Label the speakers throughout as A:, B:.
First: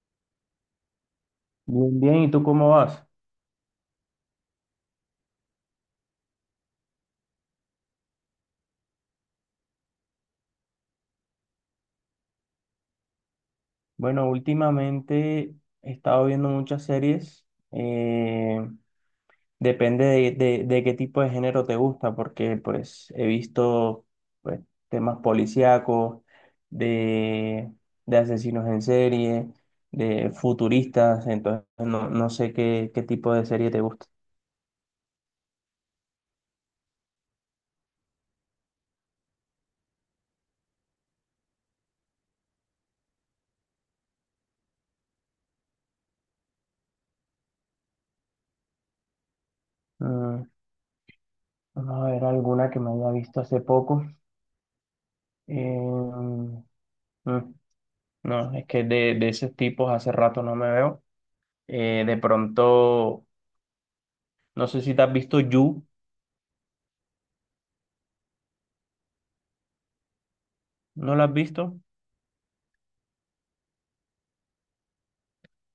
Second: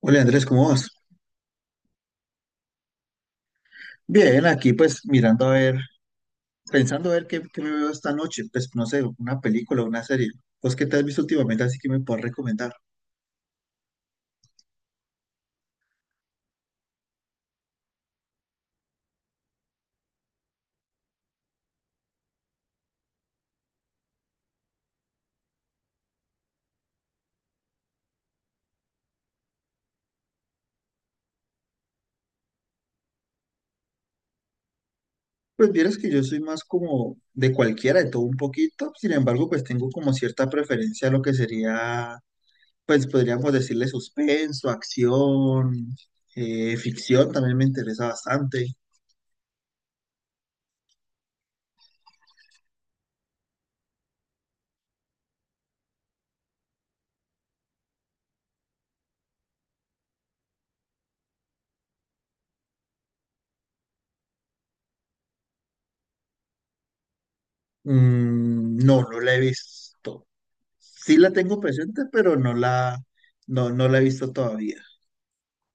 A: Hola Andrés, ¿cómo vas?
B: Bien, bien, ¿y tú cómo vas?
A: Bien, aquí pues mirando a ver, pensando a ver qué me veo esta noche, pues no sé, una película, una serie. ¿Pues qué te has visto últimamente así que me puedes recomendar?
B: Bueno, últimamente he estado viendo muchas series. eh, Depende de, de qué tipo de género te gusta, porque pues he visto pues, temas policíacos, de, de asesinos en serie, de futuristas, entonces no sé qué tipo de serie te gusta.
A: Pues vieras que yo soy más como de cualquiera, de todo un poquito, sin embargo pues tengo como cierta preferencia a lo que sería, pues podríamos decirle suspenso, acción, ficción, también me interesa bastante.
B: Mm, Vamos a ver alguna que me haya visto hace poco. Em, mm, no, es que de esos tipos hace rato no me veo. De pronto, no sé si te has visto You.
A: No, no la he visto.
B: ¿No
A: Sí
B: la
A: la
B: has
A: tengo
B: visto?
A: presente, pero no la he visto todavía.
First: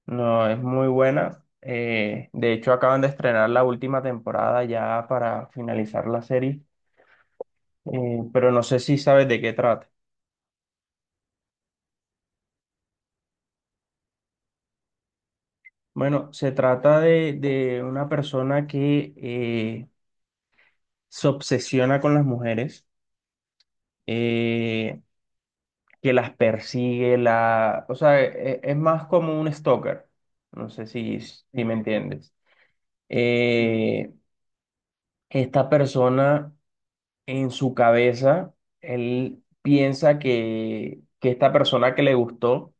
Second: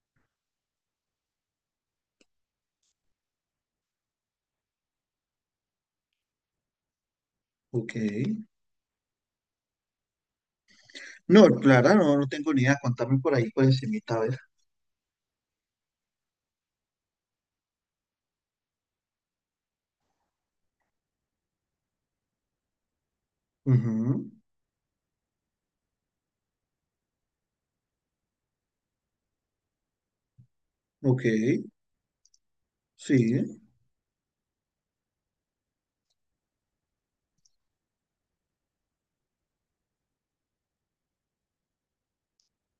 B: No, es muy buena. De hecho, acaban de estrenar la última temporada ya para finalizar la serie,
A: Ok.
B: pero no sé si sabes de qué trata.
A: No, Clara, no, no tengo ni idea. Contame por ahí, pues, encimita, a ver.
B: Bueno, se trata de una persona que se obsesiona con las mujeres,
A: Ujú.
B: eh, que las persigue, o sea, es más como un stalker. No sé si,
A: Ok,
B: si me entiendes.
A: sí.
B: Eh, Esta persona, en su cabeza, él piensa que esta persona que le gustó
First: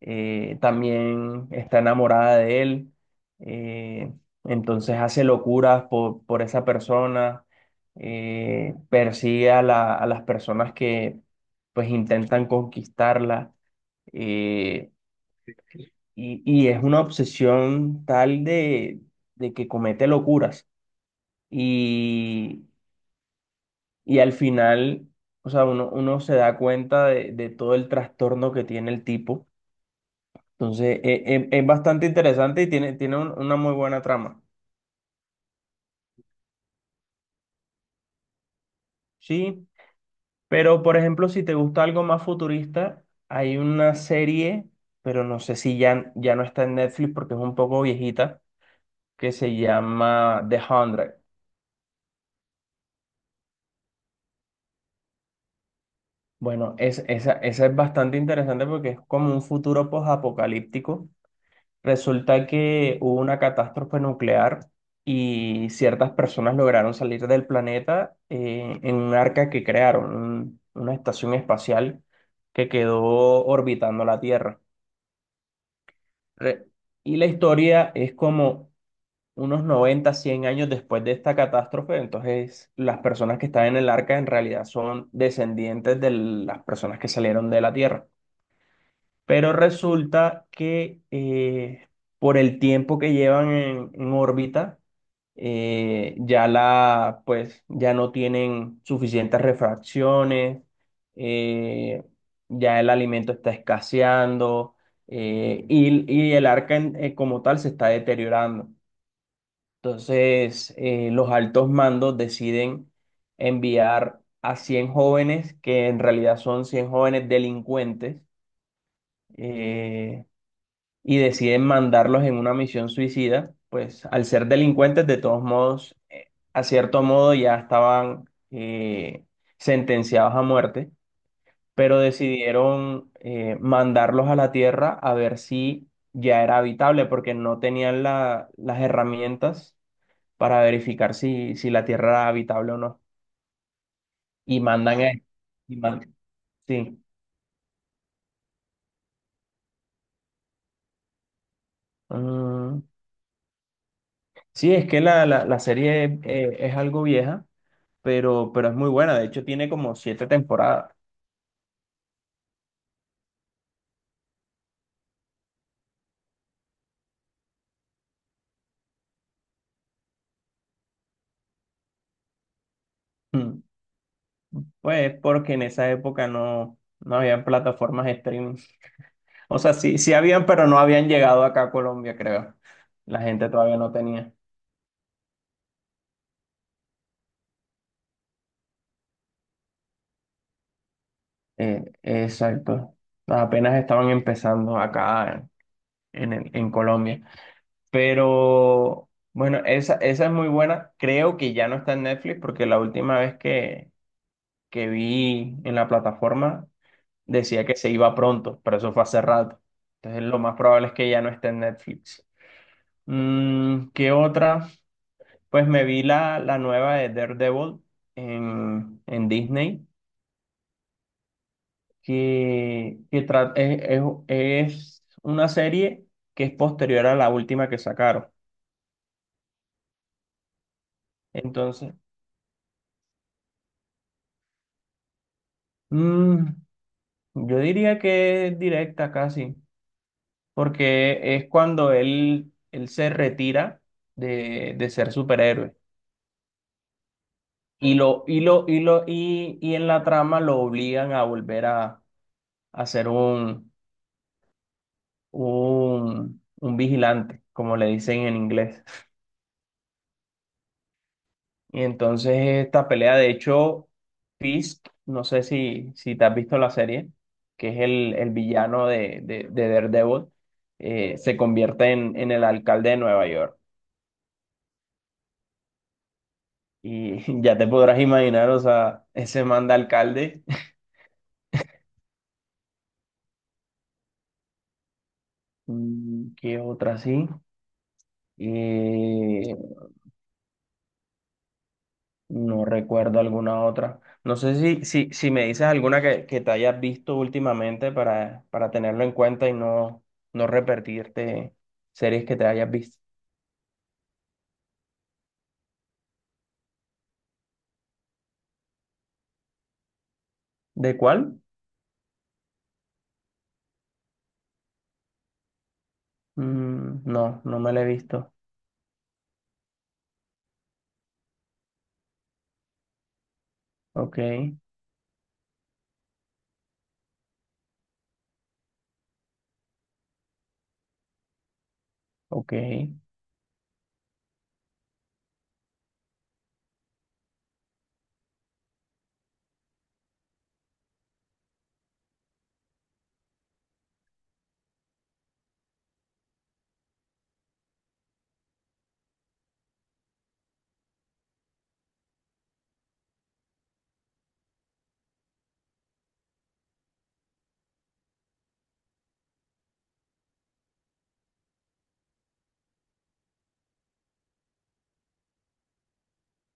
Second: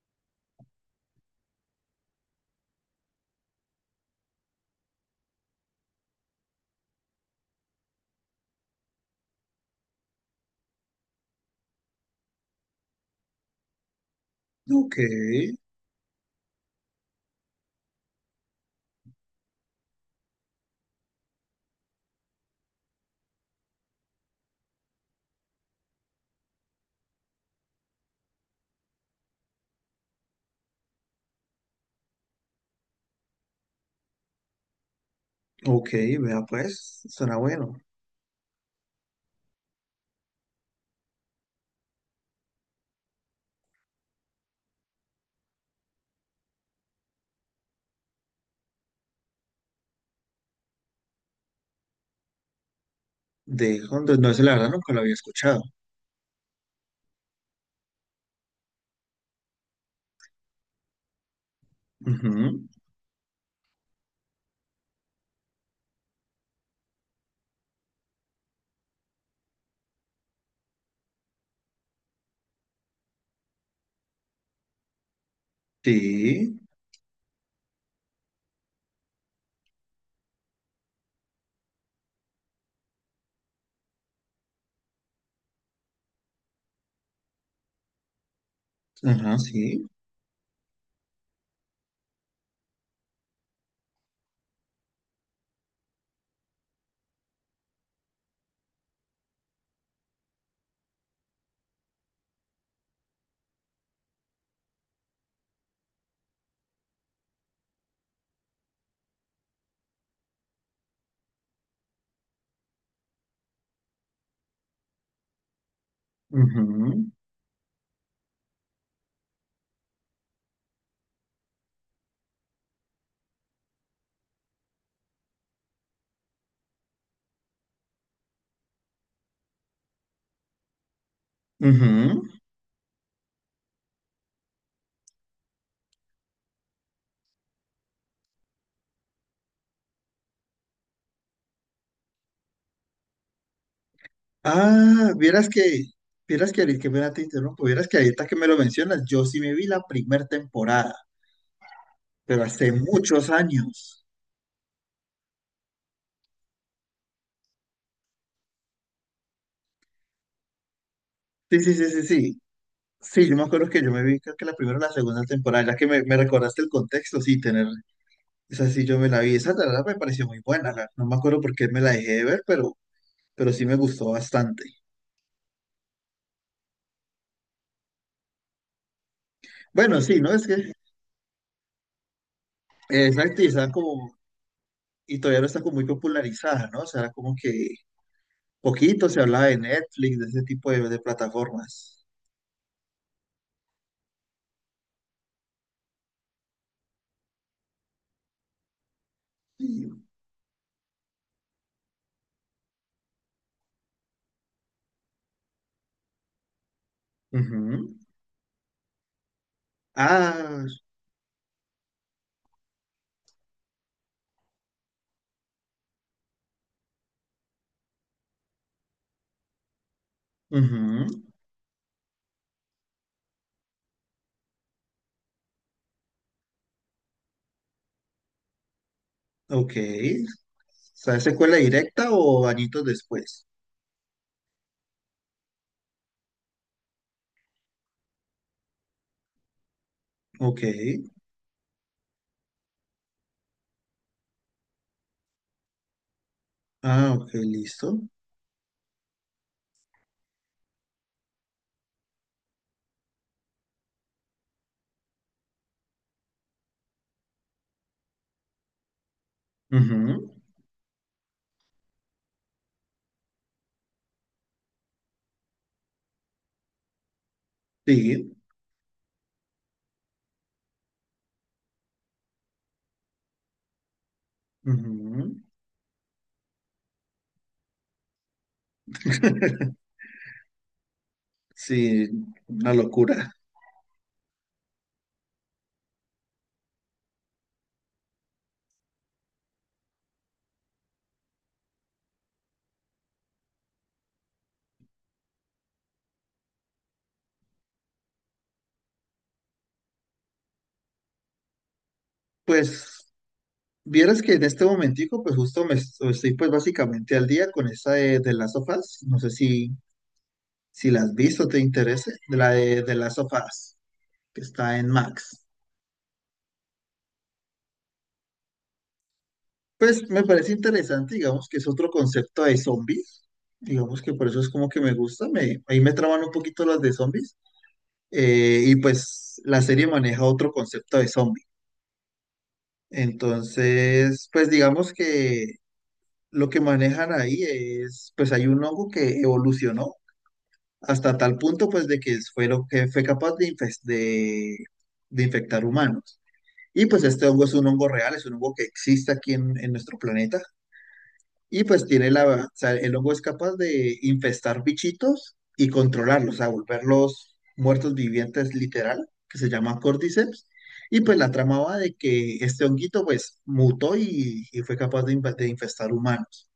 B: también está enamorada de él. eh, entonces hace locuras por esa persona, persigue a las personas que pues intentan conquistarla. eh,
A: Ok,
B: y es una obsesión tal de que comete locuras. Y al final, o sea, uno se da cuenta de todo el trastorno que tiene el tipo. Entonces, es bastante interesante y tiene una muy buena trama.
A: ok, vea, pues, suena bueno.
B: Sí, pero por ejemplo, si te gusta algo más futurista, hay una serie, pero no sé si ya no está en Netflix porque es un poco viejita, que se llama The Hundred.
A: De Honduras, no, ese la verdad nunca lo había escuchado.
B: Bueno, esa es bastante interesante porque es como un futuro post-apocalíptico. Resulta
A: Ujú.
B: que hubo una catástrofe nuclear y ciertas personas lograron salir del planeta en un arca que crearon, una estación espacial que quedó orbitando la Tierra.
A: Sí,
B: Re- y la historia es como unos 90, 100 años después de esta catástrofe, entonces las personas que están en el arca en realidad son descendientes de las personas que salieron de la Tierra.
A: ajá,
B: Pero
A: sí.
B: resulta que por el tiempo que llevan en órbita, ya pues, ya no tienen suficientes refracciones, eh, ya el alimento está escaseando, y el arca como tal se está deteriorando. Entonces, los altos mandos deciden enviar a 100 jóvenes, que en realidad son 100
A: Ujú.
B: jóvenes delincuentes, eh, y deciden mandarlos en una misión suicida. Pues al ser delincuentes, de todos modos, a cierto modo ya estaban sentenciados a muerte, pero
A: Ujú.
B: decidieron mandarlos a la Tierra a ver si ya era habitable, porque no tenían las herramientas para verificar si la Tierra era habitable o no. Y mandan a...
A: Ah,
B: Wow. y man-
A: vieras que ahorita que
B: sí.
A: me te interrumpo, vieras que ahorita que me lo mencionas, yo sí me vi la primera temporada, pero hace
B: Mm,
A: muchos años.
B: sí, es que la serie es algo vieja, pero es muy buena. De hecho, tiene como siete temporadas.
A: Sí, sí, sí, sí, sí. Sí, yo me acuerdo que yo me vi, creo que la primera o la segunda temporada, ya que me recordaste el contexto, sí, esa sí yo me la vi, esa la verdad me pareció muy buena, no me acuerdo por qué me la dejé de ver, pero
B: Mm.
A: sí me gustó bastante.
B: Pues porque en esa época no habían plataformas streaming. O sea, sí,
A: Bueno,
B: sí
A: sí, ¿no?
B: habían,
A: Es que,
B: pero no habían llegado acá a Colombia, creo. La
A: exacto, y
B: gente
A: está
B: todavía no
A: como,
B: tenía.
A: y todavía no está como muy popularizada, ¿no? O sea, era como que poquito se hablaba de Netflix, de ese tipo de plataformas.
B: Exacto. Apenas estaban empezando acá en Colombia. Pero bueno,
A: Sí.
B: esa es muy buena. Creo que ya no está en Netflix porque la última vez que vi en la plataforma decía que se
A: Ujú.
B: iba pronto, pero eso fue hace rato. Entonces lo más
A: Ah,
B: probable es que ya no esté en Netflix. ¿Qué otra? Pues me vi la nueva de Daredevil en Disney,
A: ujú.
B: que es una serie que es posterior a la última que sacaron.
A: Ok. O sea, ¿secuela
B: Entonces,
A: directa o añitos después?
B: mm, yo diría que es directa casi,
A: Ok.
B: porque es cuando él se retira de ser superhéroe.
A: Ah, ok, listo.
B: Y en la trama lo obligan a volver a ser un vigilante, como le dicen en inglés.
A: Ujú,
B: Y entonces esta pelea, de hecho, Fisk, no sé si te has visto la serie, que es el,
A: sí.
B: el villano de Daredevil, se convierte en el alcalde de Nueva York.
A: Ujú.
B: Y ya te podrás imaginar, o sea, ese manda alcalde.
A: Sí, una locura.
B: ¿Qué otra sí? Eh, No recuerdo alguna otra. No sé si me dices alguna que te hayas visto últimamente para tenerlo en cuenta y no repetirte series que te hayas visto.
A: Pues vieras que en este momentico, pues justo me estoy pues básicamente al día con esa de las sofás. No sé si
B: ¿De
A: la has
B: cuál?
A: visto, te interese, de las sofás, que está en Max.
B: Mm, no, no me la he visto.
A: Pues me parece interesante, digamos que es otro concepto de zombies. Digamos que
B: Ok,
A: por eso es como que me gusta, ahí me traban un poquito las de zombies. Y pues la serie maneja otro concepto de zombies.
B: ok.
A: Entonces, pues digamos que lo que manejan ahí es, pues hay un hongo que evolucionó hasta tal punto, pues de que fue lo que fue capaz de infectar humanos. Y pues este hongo es un hongo real, es un hongo que existe aquí en nuestro planeta. Y pues tiene la, o sea, el hongo es capaz de infestar bichitos y controlarlos, a volverlos muertos vivientes literal, que se llama Cordyceps. Y pues la trama va de que este honguito pues mutó y fue capaz de infestar humanos.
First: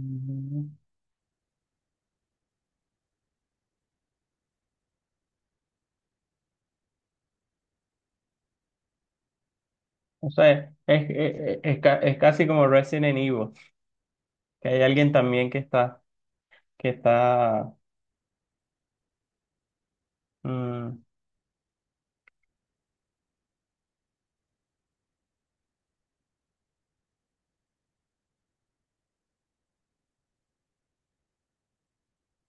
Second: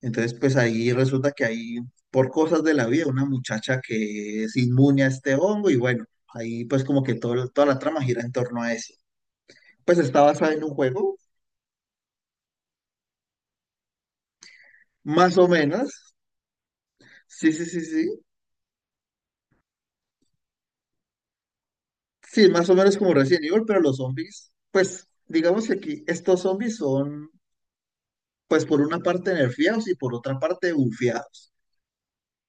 A: Entonces pues ahí resulta que hay, por cosas de la vida, una muchacha que es inmune a este hongo y bueno, ahí pues como que toda la trama gira en torno a eso. Pues está
B: o
A: basada en un
B: sea, es,
A: juego,
B: es, es- es ca- es casi como Resident Evil, que hay alguien
A: más o
B: también que
A: menos.
B: está, que
A: Sí, sí,
B: está...
A: sí, sí.
B: mm,
A: Sí, más o menos como Resident Evil, pero los zombies, pues digamos que aquí estos zombies son, pues por una parte nerfeados y por otra parte bufiados.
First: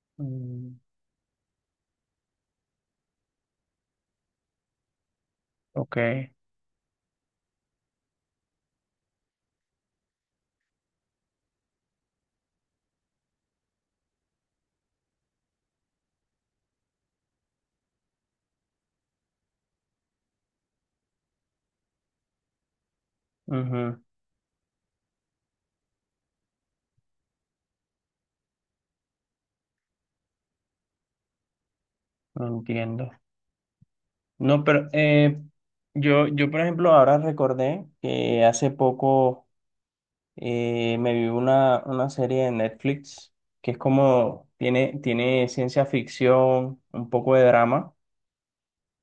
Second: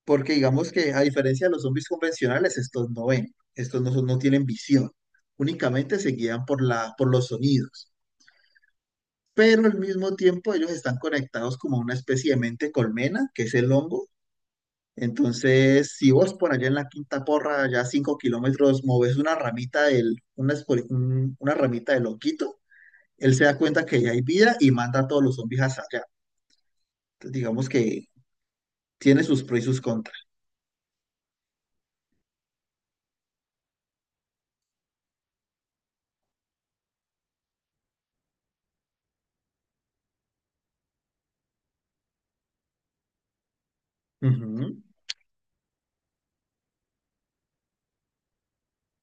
A: Porque digamos
B: mm,
A: que a diferencia de los zombies convencionales, estos no ven, estos no, son- no tienen visión,
B: ok,
A: únicamente se guían por los sonidos. Pero al mismo tiempo ellos están conectados como a una especie de mente colmena, que es el hongo. Entonces, si vos por allá en la Quinta Porra, ya 5 km, moves una ramita del honguito, él se da cuenta
B: ujú,
A: que ya hay vida y manda a todos los zombies hasta allá. Entonces, digamos que tiene sus pros y sus contras.
B: no entiendo. No, pero yo, por ejemplo, ahora recordé que hace poco me vi una serie de Netflix que es como,
A: Ujú.
B: tiene ciencia ficción, un poco de drama,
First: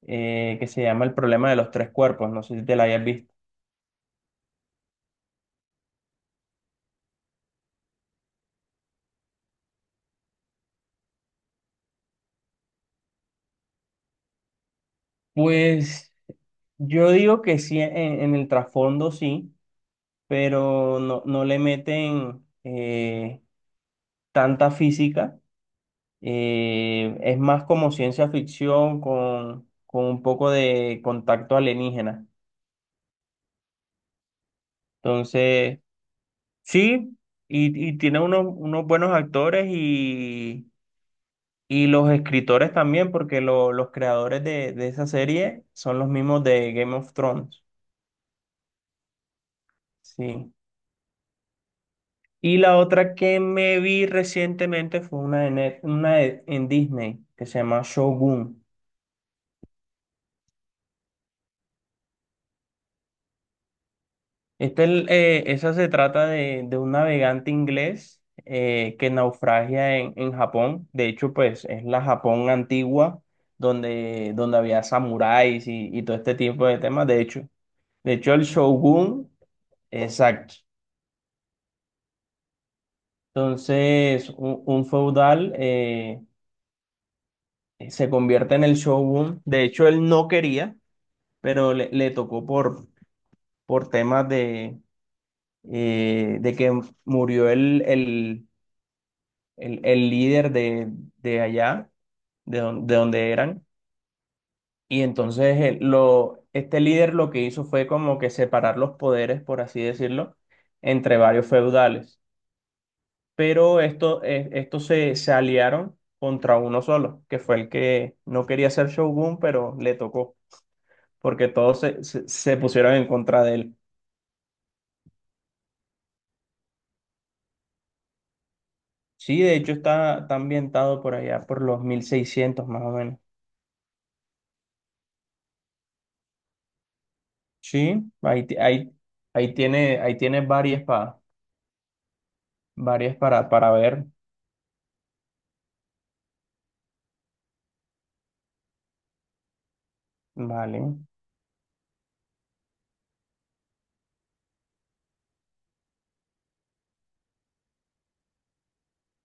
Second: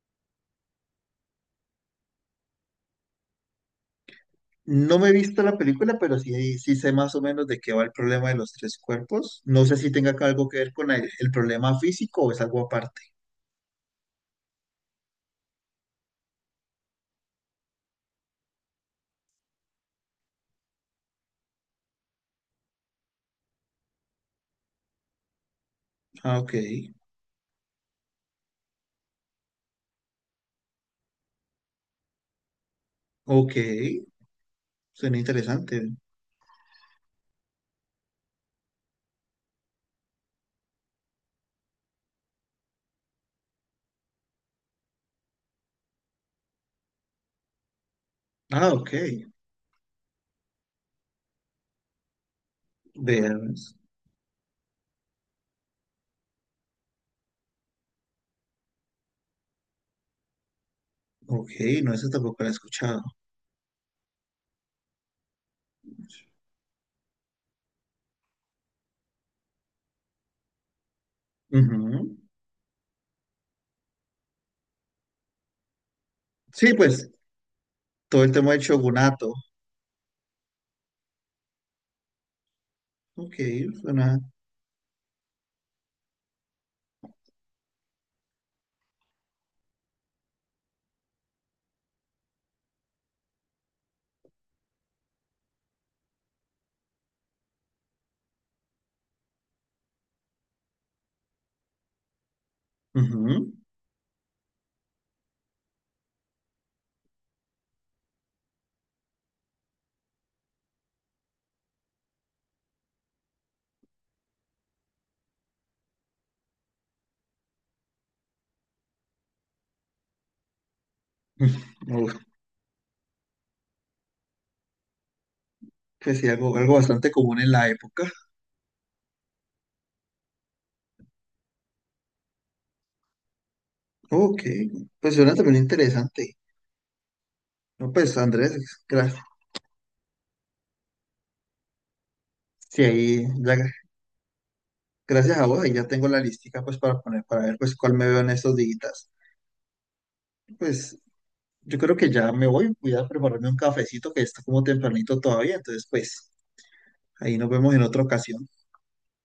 B: que se llama El problema de los tres cuerpos. No sé si te la hayas visto.
A: No me he visto la película, pero sí, sí sé más o menos de qué va el problema de los tres cuerpos. No sé si tenga algo que ver con el problema físico o es algo aparte.
B: Pues yo digo que sí, en el trasfondo sí, pero no le meten tanta física.
A: Ah, ok.
B: Es más como ciencia ficción con un poco de contacto alienígena.
A: Ok. Suena
B: Entonces,
A: interesante.
B: sí, y tiene unos buenos actores y, los escritores también, porque los creadores de esa serie son los mismos de Game of Thrones.
A: Ah, ok.
B: Sí. Y la otra que
A: Veamos.
B: me vi recientemente fue una en Disney que se llama Shogun.
A: Ok, no, esa tampoco la he escuchado.
B: Esa se trata de un navegante inglés que naufragia en Japón. De hecho, pues es la
A: Ujú.
B: Japón antigua donde, había samuráis y, todo este tipo
A: Sí,
B: de temas.
A: pues
B: De hecho,
A: todo el
B: el
A: tema del
B: shogun,
A: shogunato.
B: exacto.
A: Ok, suena.
B: Entonces, un feudal se convierte en el shogun. De hecho, él no quería, pero le tocó por temas de que murió el líder de allá, de donde
A: Ujú.
B: eran. Y entonces este líder lo que hizo fue como que separar los poderes, por así decirlo, entre varios feudales. Pero estos se aliaron contra uno solo, que fue el que no quería ser Shogun, pero le tocó, porque todos se, se, se pusieron en contra de él.
A: Pues sí, algo bastante común en la época.
B: Sí, de hecho está ambientado por allá, por los 1600 más o menos.
A: Ok, pues suena también interesante. No,
B: Sí,
A: pues
B: ahí, ti-
A: Andrés,
B: ahí,
A: gracias.
B: ahí tiene varias espadas,
A: Sí,
B: varias
A: ahí,
B: para, para ver.
A: gracias a vos, ahí ya tengo la listica pues para poner, para ver pues cuál me veo en estos días.
B: Vale,
A: Pues yo creo que ya me voy, voy a prepararme un cafecito que está como tempranito todavía, entonces pues ahí nos vemos en otra ocasión.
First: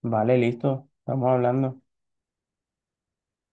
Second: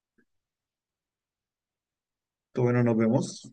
B: vale, listo. Estamos hablando.
A: Entonces, bueno, nos vemos.